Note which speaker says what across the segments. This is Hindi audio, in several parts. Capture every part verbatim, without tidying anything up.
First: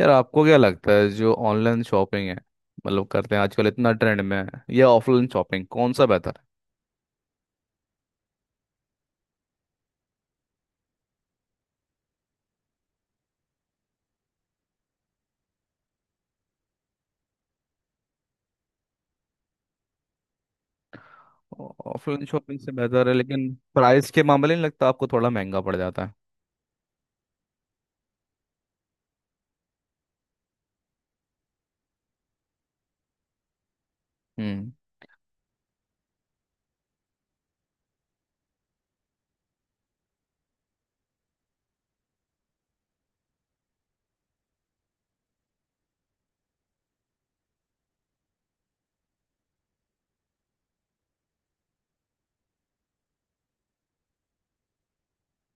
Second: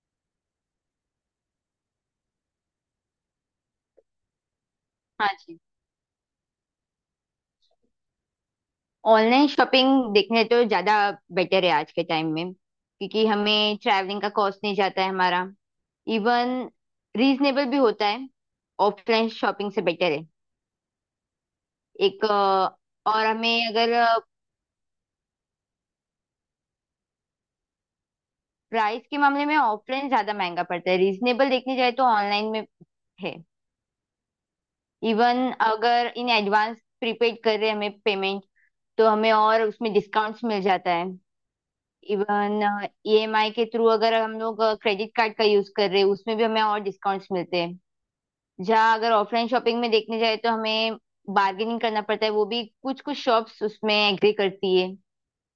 Speaker 1: यार, आपको क्या लगता है जो ऑनलाइन शॉपिंग है, मतलब करते हैं आजकल, इतना ट्रेंड में है या ऑफलाइन
Speaker 2: हाँ जी।
Speaker 1: शॉपिंग कौन सा बेहतर
Speaker 2: ऑनलाइन शॉपिंग देखने तो ज़्यादा बेटर है आज के टाइम में, क्योंकि हमें ट्रैवलिंग का कॉस्ट नहीं जाता है हमारा। इवन रीजनेबल भी होता है, ऑफलाइन शॉपिंग से बेटर है।
Speaker 1: है? ऑफलाइन
Speaker 2: एक अ,
Speaker 1: शॉपिंग से बेहतर है,
Speaker 2: और
Speaker 1: लेकिन
Speaker 2: हमें अगर
Speaker 1: प्राइस के मामले नहीं लगता आपको थोड़ा महंगा पड़ जाता है?
Speaker 2: प्राइस के मामले में ऑफलाइन ज़्यादा महंगा पड़ता है, रीजनेबल देखने जाए तो ऑनलाइन में है।
Speaker 1: हम्म
Speaker 2: इवन अगर इन एडवांस प्रीपेड कर रहे हैं हमें पेमेंट, तो हमें और उसमें डिस्काउंट्स मिल जाता है। इवन ई एम आई के थ्रू अगर हम लोग क्रेडिट कार्ड का यूज कर रहे हैं, उसमें भी हमें और डिस्काउंट्स मिलते हैं। जहाँ अगर ऑफलाइन शॉपिंग में देखने जाए तो हमें बार्गेनिंग करना पड़ता है, वो भी कुछ कुछ शॉप्स उसमें एग्री करती है।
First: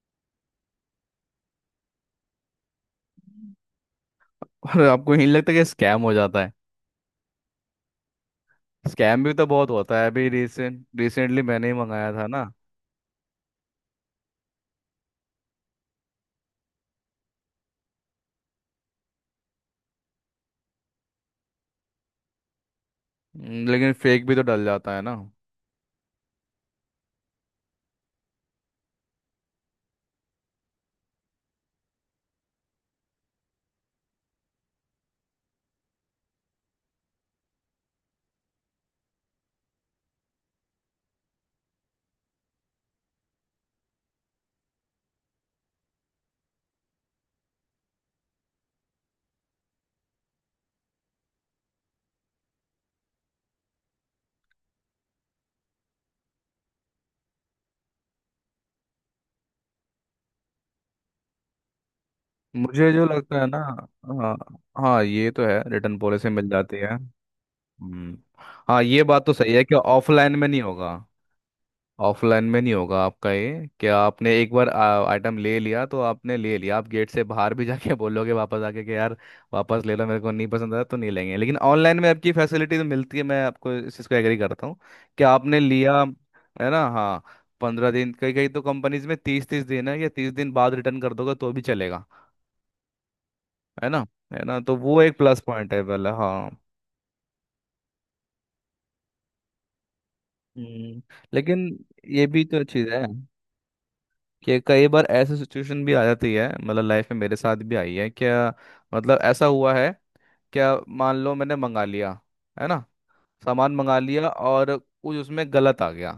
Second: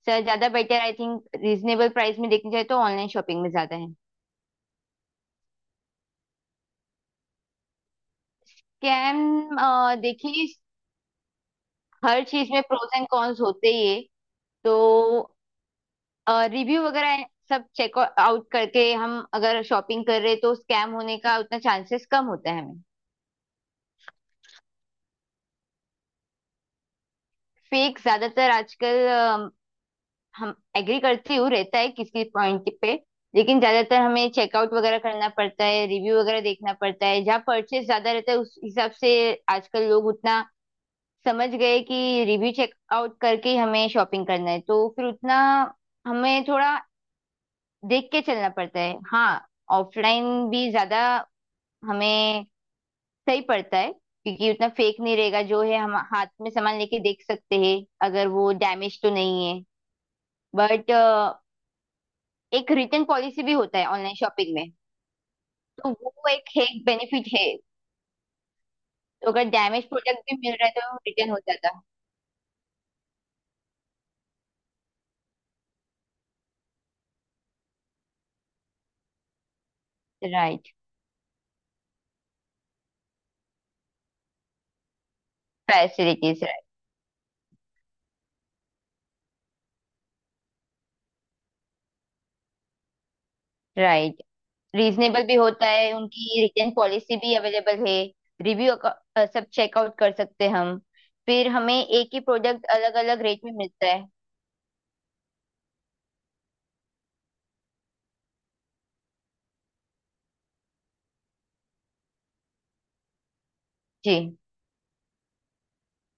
Speaker 2: सर ज्यादा better I think, reasonable price में देखने जाए तो ऑनलाइन शॉपिंग में ज्यादा है।
Speaker 1: और आपको यही लगता है कि स्कैम हो जाता है?
Speaker 2: कैम।
Speaker 1: स्कैम भी तो बहुत होता है, अभी
Speaker 2: देखिए,
Speaker 1: रिसेंट रिसेंटली मैंने ही मंगाया
Speaker 2: हर
Speaker 1: था ना।
Speaker 2: चीज में प्रोस एंड कॉन्स होते ही है, तो रिव्यू वगैरह सब चेक आउट करके हम अगर शॉपिंग कर रहे हैं तो स्कैम होने का उतना चांसेस कम होता है हमें।
Speaker 1: हम्म, लेकिन फेक भी तो डल जाता है ना।
Speaker 2: फेक ज्यादातर आजकल अम, हम एग्री करती हूँ, रहता है किसी पॉइंट पे, लेकिन ज्यादातर हमें चेकआउट वगैरह करना पड़ता है, रिव्यू वगैरह देखना पड़ता है, जहाँ परचेस ज्यादा रहता है उस हिसाब से। आजकल लोग उतना समझ गए कि रिव्यू चेकआउट करके ही हमें शॉपिंग करना है, तो फिर उतना हमें थोड़ा देख के चलना पड़ता है हाँ। ऑफलाइन भी ज्यादा हमें सही पड़ता है, क्योंकि उतना फेक नहीं रहेगा, जो है हम हाथ में सामान लेके देख सकते हैं अगर वो डैमेज तो नहीं है। बट एक
Speaker 1: मुझे
Speaker 2: रिटर्न
Speaker 1: जो लगता
Speaker 2: पॉलिसी
Speaker 1: है
Speaker 2: भी
Speaker 1: ना।
Speaker 2: होता है ऑनलाइन
Speaker 1: हाँ,
Speaker 2: शॉपिंग में,
Speaker 1: हाँ, ये तो है,
Speaker 2: तो
Speaker 1: रिटर्न पॉलिसी
Speaker 2: वो
Speaker 1: मिल
Speaker 2: एक है,
Speaker 1: जाती है।
Speaker 2: बेनिफिट है।
Speaker 1: हम्म। हाँ, ये बात
Speaker 2: तो
Speaker 1: तो
Speaker 2: अगर
Speaker 1: सही है कि
Speaker 2: डैमेज प्रोडक्ट
Speaker 1: ऑफलाइन
Speaker 2: भी
Speaker 1: में
Speaker 2: मिल
Speaker 1: नहीं
Speaker 2: रहा है
Speaker 1: होगा।
Speaker 2: तो रिटर्न हो जाता
Speaker 1: ऑफलाइन में नहीं होगा आपका ये, कि आपने एक बार आइटम ले लिया तो आपने ले लिया, आप गेट से बाहर भी जाके बोलोगे वापस आके कि यार वापस ले लो, मेरे
Speaker 2: है।
Speaker 1: को नहीं
Speaker 2: राइट।
Speaker 1: पसंद आया तो नहीं लेंगे। लेकिन ऑनलाइन में आपकी फैसिलिटी तो मिलती है, मैं आपको इस चीज़ को एग्री करता हूँ कि आपने लिया
Speaker 2: फैसिलिटीज राइट।
Speaker 1: है ना। हाँ। पंद्रह दिन, कई कई तो कंपनीज में तीस तीस दिन है, या तीस दिन बाद रिटर्न कर दोगे तो भी चलेगा। है ना?
Speaker 2: राइट।
Speaker 1: है ना, तो वो एक
Speaker 2: रीजनेबल भी
Speaker 1: प्लस
Speaker 2: होता
Speaker 1: पॉइंट है
Speaker 2: है,
Speaker 1: पहले।
Speaker 2: उनकी
Speaker 1: हाँ।
Speaker 2: रिटर्न पॉलिसी भी अवेलेबल है। रिव्यू सब चेकआउट कर सकते हैं हम।
Speaker 1: हम्म,
Speaker 2: फिर
Speaker 1: लेकिन
Speaker 2: हमें एक ही
Speaker 1: ये भी तो
Speaker 2: प्रोडक्ट
Speaker 1: चीज़
Speaker 2: अलग
Speaker 1: है
Speaker 2: अलग रेट में मिलता है।
Speaker 1: कि कई बार ऐसी सिचुएशन भी आ जाती है, मतलब लाइफ में मेरे साथ भी आई है। क्या, मतलब ऐसा हुआ है क्या, मान लो मैंने मंगा लिया, है ना, सामान मंगा लिया
Speaker 2: जी।
Speaker 1: और कुछ उसमें गलत आ गया।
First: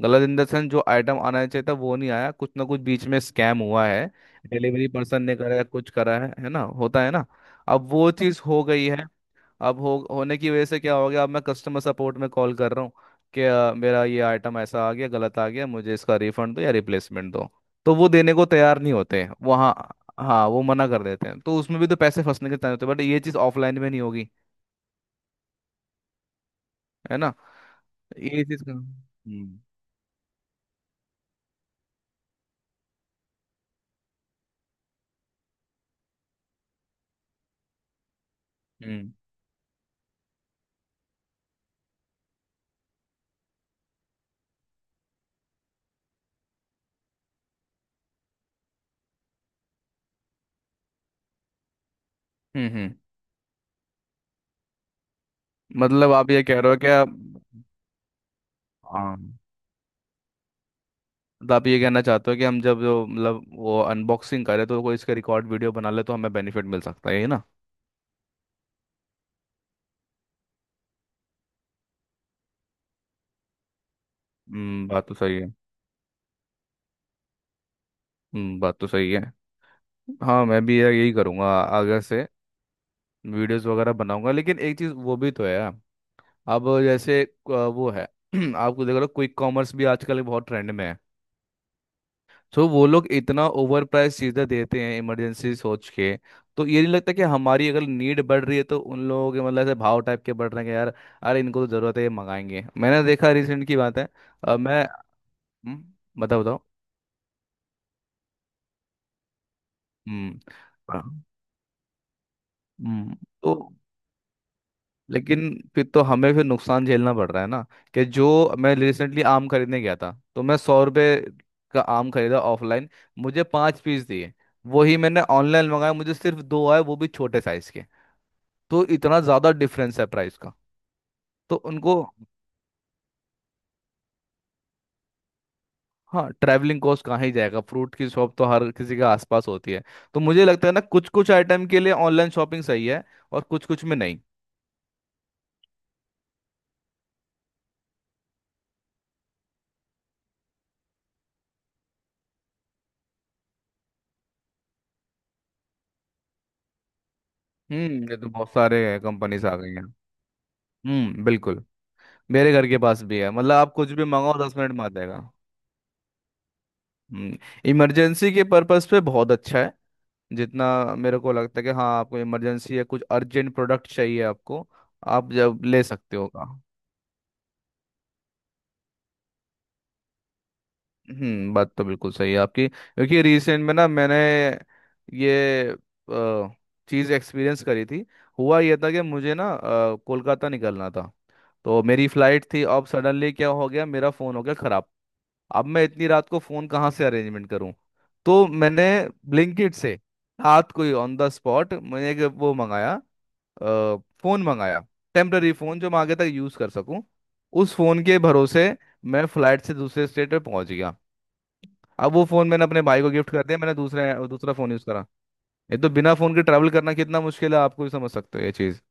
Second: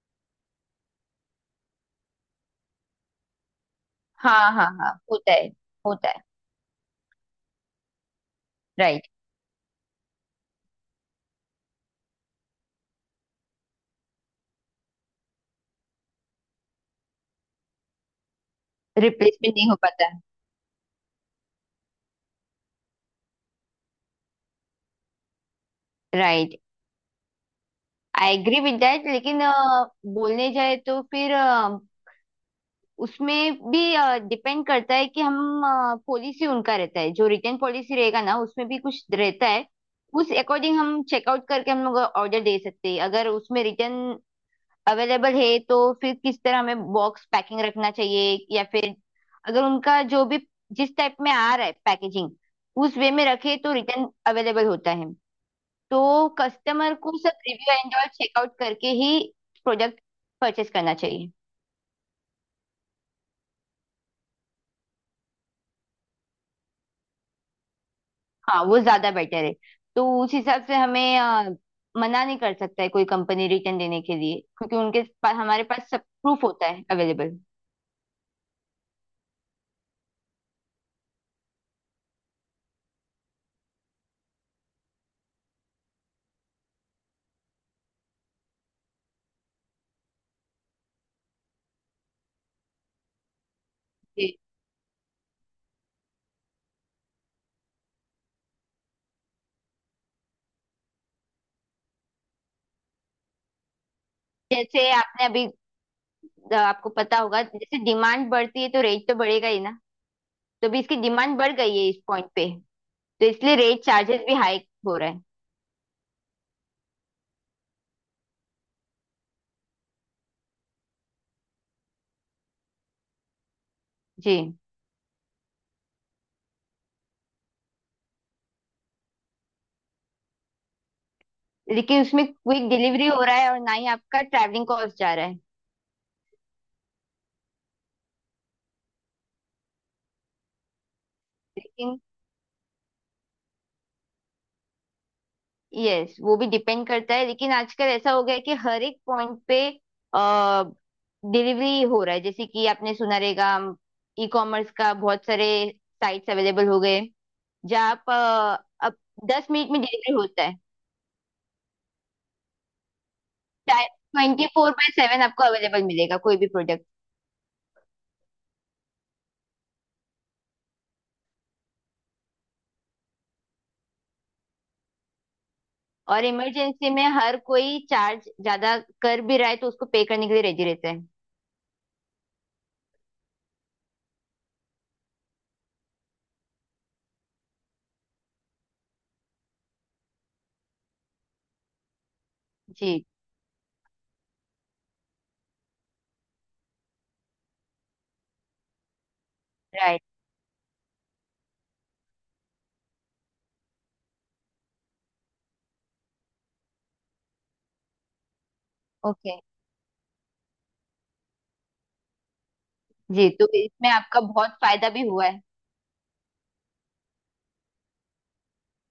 Speaker 1: गलत इन द सेंस जो आइटम आना चाहिए था वो नहीं आया, कुछ ना कुछ बीच में स्कैम हुआ है,
Speaker 2: हाँ हाँ
Speaker 1: डिलीवरी
Speaker 2: हाँ,
Speaker 1: पर्सन
Speaker 2: होता
Speaker 1: ने
Speaker 2: है।
Speaker 1: करा है, कुछ
Speaker 2: होता
Speaker 1: करा
Speaker 2: है।
Speaker 1: है है ना, होता है ना। अब वो चीज़ हो गई है,
Speaker 2: राइट।
Speaker 1: अब हो होने की वजह से क्या हो गया, अब मैं कस्टमर सपोर्ट में कॉल कर रहा हूँ कि अ, मेरा ये आइटम ऐसा आ गया, गलत आ गया, मुझे इसका रिफंड दो या रिप्लेसमेंट दो। तो वो देने को तैयार नहीं होते हैं
Speaker 2: रिप्लेसमेंट
Speaker 1: वो।
Speaker 2: नहीं हो
Speaker 1: हाँ।
Speaker 2: पाता।
Speaker 1: हाँ, वो मना कर देते हैं, तो उसमें भी तो पैसे फंसने के चांस होते हैं, बट ये चीज़ ऑफलाइन में नहीं होगी।
Speaker 2: राइट।
Speaker 1: है ना?
Speaker 2: आई
Speaker 1: ये
Speaker 2: एग्री
Speaker 1: चीज़ का-
Speaker 2: विद दैट, लेकिन अ,
Speaker 1: हम्म।
Speaker 2: बोलने जाए तो फिर उसमें भी डिपेंड करता है कि हम पॉलिसी उनका रहता है, जो रिटर्न पॉलिसी रहेगा ना उसमें भी कुछ
Speaker 1: हम्म।
Speaker 2: रहता है। उस अकॉर्डिंग हम चेकआउट करके हम लोग ऑर्डर दे सकते हैं। अगर उसमें रिटर्न अवेलेबल है, तो फिर किस तरह हमें बॉक्स पैकिंग रखना चाहिए, या फिर अगर उनका जो भी जिस टाइप में आ रहा है पैकेजिंग,
Speaker 1: हम्म। हम्म।
Speaker 2: उस वे में रखे तो रिटर्न अवेलेबल होता है।
Speaker 1: मतलब
Speaker 2: तो
Speaker 1: आप ये कह रहे हो कि
Speaker 2: कस्टमर
Speaker 1: आप।
Speaker 2: को सब रिव्यू एंड ऑल चेकआउट करके
Speaker 1: हाँ,
Speaker 2: ही प्रोडक्ट परचेस करना चाहिए।
Speaker 1: तो आप ये कहना चाहते हो कि हम जब जो, मतलब वो अनबॉक्सिंग करें तो कोई इसका रिकॉर्ड वीडियो बना ले तो हमें बेनिफिट मिल सकता है, ये ना?
Speaker 2: हाँ वो ज्यादा बेटर है। तो उस हिसाब से हमें अ, मना नहीं कर सकता है कोई कंपनी रिटर्न देने के लिए, क्योंकि
Speaker 1: हम्म,
Speaker 2: उनके
Speaker 1: बात तो
Speaker 2: पास
Speaker 1: सही है।
Speaker 2: हमारे पास सब प्रूफ होता है अवेलेबल।
Speaker 1: हम्म, बात तो सही है। हाँ, मैं भी यार यही करूँगा आगे से, वीडियोस वगैरह बनाऊंगा। लेकिन एक चीज़ वो भी तो है यार, अब जैसे अ, वो है। आपको देख लो, क्विक कॉमर्स भी आजकल बहुत ट्रेंड में है, तो वो लोग इतना ओवर प्राइस
Speaker 2: जी।
Speaker 1: चीज़ें देते हैं इमरजेंसी सोच के। तो ये नहीं लगता कि हमारी अगर नीड बढ़ रही है तो उन लोगों के, मतलब ऐसे भाव टाइप के बढ़ रहे हैं कि यार, अरे इनको तो ज़रूरत है ये मंगाएंगे। मैंने देखा, रिसेंट की बात है। अ, मैं।
Speaker 2: जैसे आपने अभी
Speaker 1: हम्म, बताओ
Speaker 2: अ,
Speaker 1: बताओ।
Speaker 2: आपको पता होगा, जैसे डिमांड बढ़ती है तो रेट तो बढ़ेगा ही ना।
Speaker 1: हम्म।
Speaker 2: तो भी इसकी
Speaker 1: हाँ।
Speaker 2: डिमांड बढ़ गई है इस पॉइंट पे,
Speaker 1: हम्म,
Speaker 2: तो
Speaker 1: तो
Speaker 2: इसलिए रेट चार्जेस भी हाई हो रहा है।
Speaker 1: लेकिन फिर तो हमें फिर नुकसान झेलना पड़ रहा है ना? कि जो, मैं रिसेंटली आम खरीदने गया था, तो मैं सौ रुपये का आम खरीदा ऑफलाइन, मुझे पाँच पीस दिए।
Speaker 2: जी।
Speaker 1: वही मैंने ऑनलाइन मंगाया, मुझे सिर्फ दो आए, वो भी छोटे साइज के। तो इतना ज़्यादा डिफरेंस है प्राइस का, तो उनको।
Speaker 2: लेकिन उसमें क्विक डिलीवरी हो रहा है, और ना ही आपका ट्रैवलिंग कॉस्ट जा रहा है।
Speaker 1: हाँ, ट्रैवलिंग कॉस्ट कहाँ ही जाएगा, फ्रूट की शॉप तो हर किसी के आसपास होती है। तो मुझे लगता है ना, कुछ कुछ आइटम के लिए
Speaker 2: लेकिन
Speaker 1: ऑनलाइन शॉपिंग सही है और कुछ कुछ में नहीं।
Speaker 2: यस, वो भी डिपेंड करता है, लेकिन आजकल ऐसा हो गया है कि हर एक पॉइंट पे आ, डिलीवरी हो रहा है। जैसे कि आपने सुना रहेगा, ई कॉमर्स का बहुत सारे साइट्स अवेलेबल हो गए, जहाँ आप
Speaker 1: हम्म, ये तो बहुत सारे
Speaker 2: अ, अब
Speaker 1: कंपनीज
Speaker 2: दस
Speaker 1: आ
Speaker 2: मिनट
Speaker 1: गई
Speaker 2: में
Speaker 1: हैं।
Speaker 2: डिलीवरी होता है।
Speaker 1: हम्म, बिल्कुल। मेरे घर के पास भी है, मतलब आप कुछ भी मंगाओ
Speaker 2: ट्वेंटी
Speaker 1: दस
Speaker 2: फोर
Speaker 1: मिनट में
Speaker 2: बाय
Speaker 1: आ जाएगा।
Speaker 2: सेवन आपको अवेलेबल मिलेगा कोई भी प्रोडक्ट।
Speaker 1: हम्म, इमरजेंसी के पर्पस पे बहुत अच्छा है। जितना मेरे को लगता है कि हाँ, आपको इमरजेंसी या कुछ अर्जेंट प्रोडक्ट चाहिए आपको, आप जब ले सकते
Speaker 2: और
Speaker 1: हो का।
Speaker 2: इमरजेंसी में हर कोई चार्ज ज्यादा कर भी रहा है, तो उसको पे करने के लिए रेडी रहता है।
Speaker 1: हम्म, बात तो बिल्कुल सही है आपकी, क्योंकि रिसेंट में ना मैंने ये चीज़ एक्सपीरियंस करी थी। हुआ ये था कि मुझे ना, अ, कोलकाता निकलना था, तो मेरी फ्लाइट थी। अब
Speaker 2: जी।
Speaker 1: सडनली क्या हो गया, मेरा फ़ोन हो गया ख़राब। अब मैं इतनी रात को फोन कहाँ से अरेंजमेंट करूँ? तो मैंने ब्लिंकिट से
Speaker 2: राइट।
Speaker 1: रात को ही ऑन द स्पॉट मैंने एक वो मंगाया, अ, फोन मंगाया, टेम्पररी फोन जो मैं आगे तक यूज कर सकूँ। उस फोन के भरोसे मैं
Speaker 2: ओके।
Speaker 1: फ्लाइट से दूसरे स्टेट पे पहुंच गया। अब वो फोन मैंने अपने भाई को
Speaker 2: जी,
Speaker 1: गिफ्ट कर
Speaker 2: तो
Speaker 1: दिया, मैंने
Speaker 2: इसमें
Speaker 1: दूसरे
Speaker 2: आपका बहुत
Speaker 1: दूसरा फोन यूज
Speaker 2: फायदा भी
Speaker 1: करा।
Speaker 2: हुआ है।
Speaker 1: ये तो बिना फोन के ट्रैवल करना कितना मुश्किल है, आपको भी समझ सकते हो ये चीज।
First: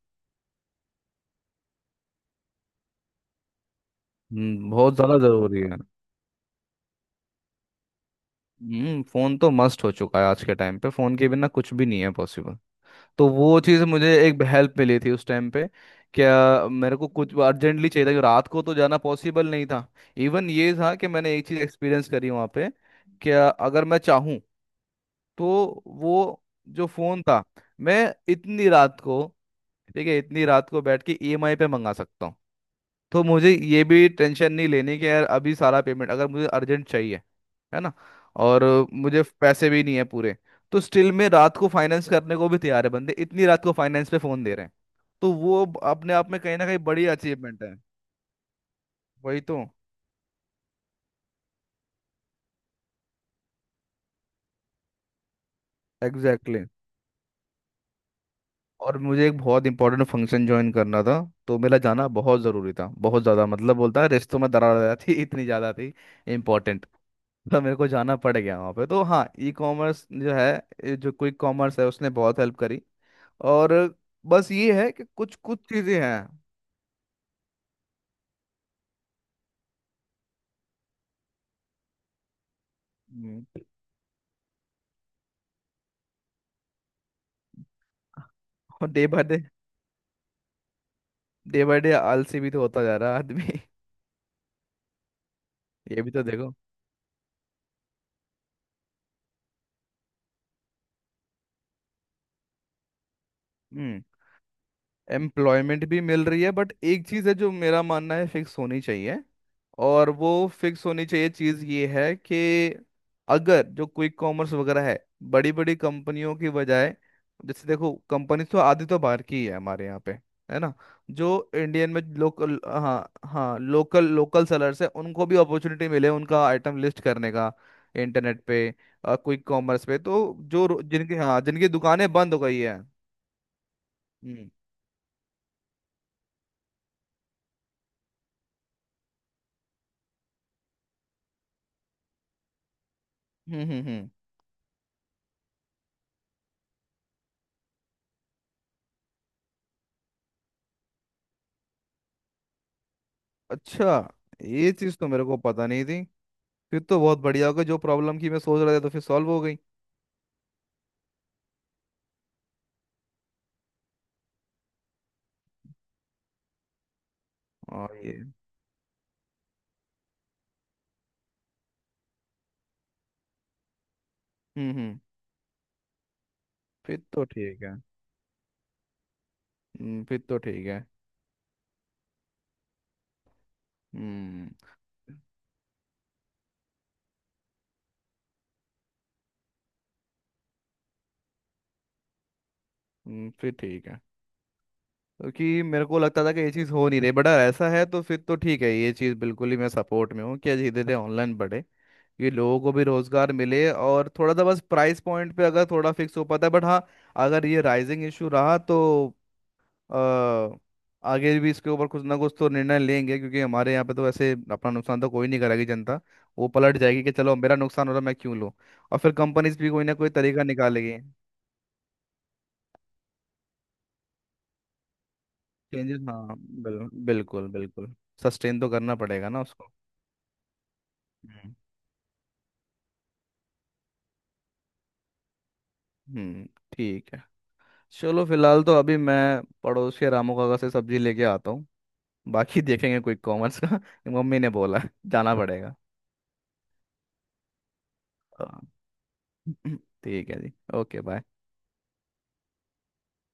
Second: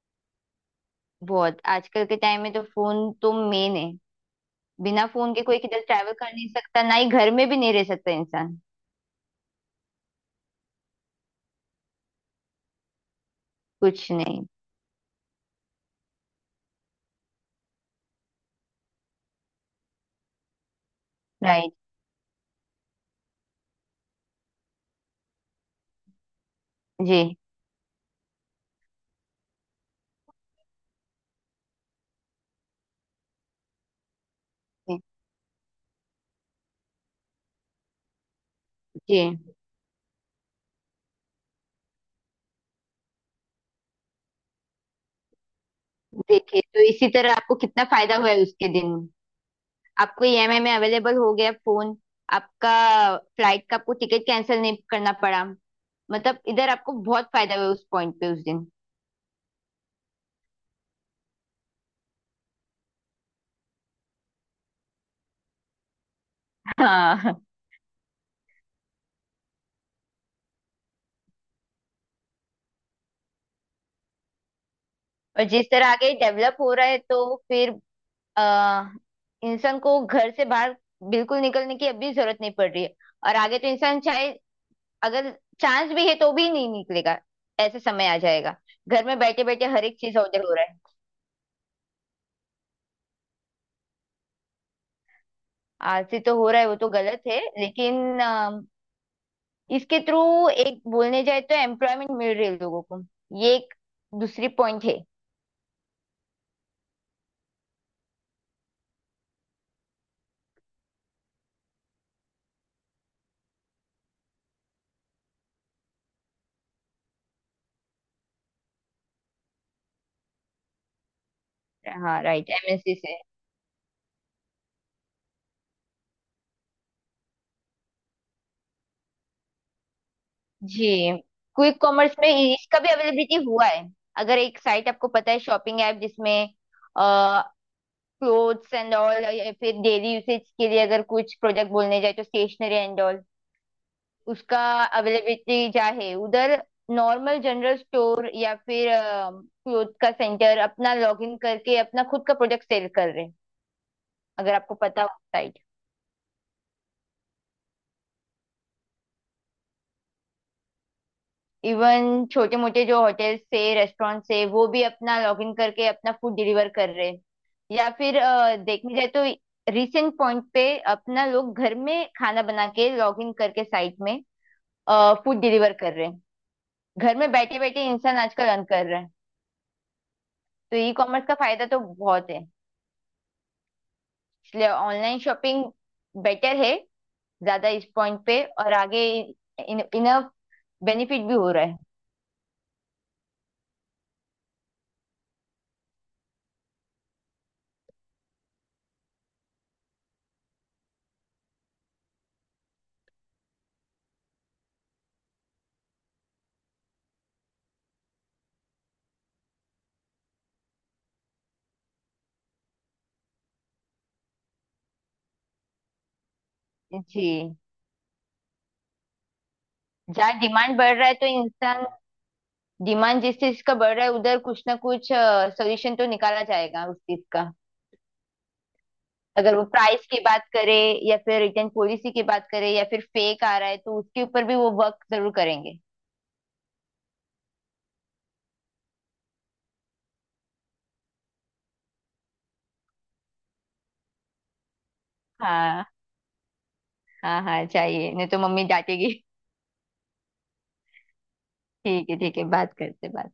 Speaker 2: बहुत, आजकल के टाइम में तो फोन तो मेन है।
Speaker 1: हम्म, बहुत
Speaker 2: बिना
Speaker 1: ज्यादा
Speaker 2: फोन के कोई
Speaker 1: जरूरी है।
Speaker 2: किधर ट्रैवल कर नहीं सकता, ना ही घर में भी नहीं रह सकता इंसान।
Speaker 1: हम्म, फोन तो मस्ट हो चुका है, आज के टाइम पे फोन के बिना कुछ भी नहीं है पॉसिबल। तो वो चीज़
Speaker 2: कुछ
Speaker 1: मुझे एक
Speaker 2: नहीं।
Speaker 1: हेल्प मिली थी उस टाइम पे। क्या, मेरे को कुछ अर्जेंटली चाहिए था, क्योंकि रात को तो जाना पॉसिबल नहीं था। इवन ये था कि मैंने एक चीज़
Speaker 2: राइट।
Speaker 1: एक्सपीरियंस करी वहाँ पे। क्या, अगर मैं चाहूँ तो वो जो
Speaker 2: जी।
Speaker 1: फ़ोन था, मैं इतनी रात को, ठीक है इतनी रात को बैठ के ई एम आई पे मंगा सकता हूँ। तो मुझे ये भी टेंशन नहीं लेनी
Speaker 2: जी।
Speaker 1: कि यार अभी सारा पेमेंट, अगर मुझे अर्जेंट चाहिए, है ना, और मुझे
Speaker 2: जी।
Speaker 1: पैसे भी नहीं है पूरे। तो स्टिल में रात को फाइनेंस करने को भी तैयार है बंदे, इतनी रात को फाइनेंस पे फोन दे रहे हैं। तो वो ब- अपने आप में कहीं
Speaker 2: देखिए,
Speaker 1: ना कहीं
Speaker 2: तो
Speaker 1: बड़ी
Speaker 2: इसी तरह आपको
Speaker 1: अचीवमेंट है।
Speaker 2: कितना फायदा हुआ है उसके दिन।
Speaker 1: वही तो।
Speaker 2: आपको ई एम आई में अवेलेबल हो गया फोन, आपका फ्लाइट का आपको टिकट कैंसिल नहीं करना पड़ा। मतलब
Speaker 1: एग्जैक्टली exactly.
Speaker 2: इधर आपको बहुत फायदा हुआ उस पॉइंट पे उस दिन।
Speaker 1: और मुझे एक बहुत इंपॉर्टेंट फंक्शन ज्वाइन करना था, तो मेरा जाना बहुत ज़रूरी था, बहुत ज़्यादा, मतलब बोलता है रिश्तों में दरार आ जाती इतनी ज़्यादा थी इंपॉर्टेंट।
Speaker 2: हाँ।
Speaker 1: तो मेरे को जाना पड़ गया वहाँ पे, तो हाँ, ई कॉमर्स जो है, ये जो क्विक कॉमर्स है उसने बहुत हेल्प करी। और बस ये है कि कुछ
Speaker 2: और
Speaker 1: कुछ
Speaker 2: जिस तरह
Speaker 1: चीज़ें
Speaker 2: आगे
Speaker 1: हैं।
Speaker 2: डेवलप हो रहा है, तो फिर अ, इंसान को घर से बाहर बिल्कुल निकलने की अभी जरूरत नहीं पड़ रही है। और
Speaker 1: हम्म,
Speaker 2: आगे तो इंसान चाहे अगर चांस भी है तो भी नहीं निकलेगा, ऐसे समय आ जाएगा।
Speaker 1: और
Speaker 2: घर
Speaker 1: डे
Speaker 2: में
Speaker 1: बाय डे,
Speaker 2: बैठे बैठे हर एक चीज ऑर्डर हो रहा है।
Speaker 1: डे बाय डे आलसी भी तो होता जा रहा है आदमी। ये भी
Speaker 2: आलसी
Speaker 1: तो
Speaker 2: तो हो
Speaker 1: देखो।
Speaker 2: रहा है वो तो गलत है, लेकिन अ, इसके थ्रू एक बोलने जाए तो एम्प्लॉयमेंट मिल रही है लोगों को, ये एक दूसरी पॉइंट है।
Speaker 1: एम्प्लॉयमेंट भी मिल रही है, बट एक चीज़ है जो मेरा मानना है, फिक्स होनी चाहिए। और वो फिक्स होनी चाहिए चीज़ ये है कि अगर जो क्विक कॉमर्स वगैरह है बड़ी बड़ी कंपनियों की बजाय, जैसे देखो कंपनी तो आधी तो बाहर की ही है हमारे यहाँ पे, है ना, जो इंडियन में
Speaker 2: हाँ right,
Speaker 1: local,
Speaker 2: M N C
Speaker 1: हाँ
Speaker 2: से।
Speaker 1: हाँ, लोकल लोकल सेलर्स है, उनको भी अपॉर्चुनिटी मिले उनका आइटम लिस्ट करने का इंटरनेट पे, क्विक कॉमर्स पे। तो जो रो-
Speaker 2: जी।
Speaker 1: जिनकी, हाँ, जिनकी
Speaker 2: क्विक
Speaker 1: दुकानें
Speaker 2: कॉमर्स में
Speaker 1: बंद हो गई है।
Speaker 2: इसका भी अवेलेबिलिटी हुआ है। अगर
Speaker 1: हम्म।
Speaker 2: एक साइट आपको पता है, शॉपिंग ऐप, जिसमें क्लोथ्स एंड ऑल या फिर डेली यूसेज के लिए अगर कुछ प्रोडक्ट बोलने जाए तो स्टेशनरी एंड ऑल,
Speaker 1: हम्म। हम्म। हम्म।
Speaker 2: उसका अवेलेबिलिटी क्या है उधर। नॉर्मल जनरल स्टोर या फिर क्लोथ का सेंटर अपना लॉग इन करके अपना खुद का प्रोडक्ट सेल कर रहे हैं,
Speaker 1: अच्छा,
Speaker 2: अगर
Speaker 1: ये
Speaker 2: आपको
Speaker 1: चीज
Speaker 2: पता
Speaker 1: तो
Speaker 2: हो
Speaker 1: मेरे को
Speaker 2: साइट।
Speaker 1: पता नहीं थी। फिर तो बहुत बढ़िया हो गया, जो प्रॉब्लम की मैं सोच रहा था तो फिर सॉल्व हो गई।
Speaker 2: इवन छोटे मोटे जो होटल्स से रेस्टोरेंट से, वो भी अपना लॉग इन करके अपना फूड डिलीवर कर रहे हैं। या
Speaker 1: और
Speaker 2: फिर
Speaker 1: ये।
Speaker 2: अ, देखने जाए तो रिसेंट पॉइंट पे अपना लोग घर में खाना बना के लॉग इन करके साइट में
Speaker 1: हम्म। हम्म,
Speaker 2: फूड डिलीवर कर रहे हैं।
Speaker 1: फिर
Speaker 2: घर
Speaker 1: तो
Speaker 2: में बैठे
Speaker 1: ठीक है।
Speaker 2: बैठे इंसान आजकल अर्न कर रहा है।
Speaker 1: हम्म, फिर तो ठीक
Speaker 2: तो
Speaker 1: है।
Speaker 2: ई कॉमर्स का फायदा तो बहुत है,
Speaker 1: हम्म।
Speaker 2: इसलिए ऑनलाइन शॉपिंग बेटर है ज्यादा इस पॉइंट पे, और आगे इन, इनफ बेनिफिट भी हो रहा है।
Speaker 1: हम्म, फिर ठीक है। क्योंकि मेरे को लगता था कि ये चीज़ हो नहीं रही, बट अगर ऐसा है तो फिर तो ठीक है। ये चीज़ बिल्कुल ही मैं सपोर्ट में हूँ कि धीरे धीरे ऑनलाइन बढ़े, ये लोगों को भी रोजगार मिले, और थोड़ा सा बस प्राइस पॉइंट पे अगर थोड़ा फिक्स हो पाता है, बट हाँ, अगर ये राइजिंग इशू रहा तो अ, आगे भी इसके ऊपर कुछ ना कुछ तो निर्णय लेंगे, क्योंकि हमारे यहाँ पे तो वैसे अपना नुकसान तो कोई नहीं करेगी जनता। वो पलट जाएगी कि
Speaker 2: जी।
Speaker 1: चलो मेरा नुकसान हो रहा, मैं क्यों लूँ? और फिर कंपनीज भी कोई ना कोई
Speaker 2: जहाँ
Speaker 1: तरीका
Speaker 2: डिमांड बढ़
Speaker 1: निकालेगी।
Speaker 2: रहा है तो इंसान, डिमांड जिस चीज का बढ़ रहा है उधर कुछ ना कुछ सोल्यूशन
Speaker 1: चेंजेस,
Speaker 2: तो
Speaker 1: हाँ,
Speaker 2: निकाला जाएगा
Speaker 1: बिल,
Speaker 2: उस चीज
Speaker 1: बिल्कुल
Speaker 2: का।
Speaker 1: बिल्कुल, सस्टेन तो करना पड़ेगा ना
Speaker 2: अगर वो
Speaker 1: उसको।
Speaker 2: प्राइस की बात करे या फिर
Speaker 1: हम्म।
Speaker 2: रिटर्न पॉलिसी की बात करे या फिर फेक आ रहा है, तो उसके ऊपर भी वो वर्क जरूर करेंगे।
Speaker 1: हम्म, ठीक है। चलो फिलहाल तो अभी मैं पड़ोस के रामू काका से सब्जी लेके आता हूँ, बाकी देखेंगे कोई कॉमर्स का। मम्मी ने बोला जाना पड़ेगा।
Speaker 2: हाँ। हाँ हाँ, चाहिए, नहीं तो
Speaker 1: हाँ।
Speaker 2: मम्मी डांटेगी।
Speaker 1: ठीक है जी, ओके बाय।
Speaker 2: ठीक है ठीक है, बात करते बात।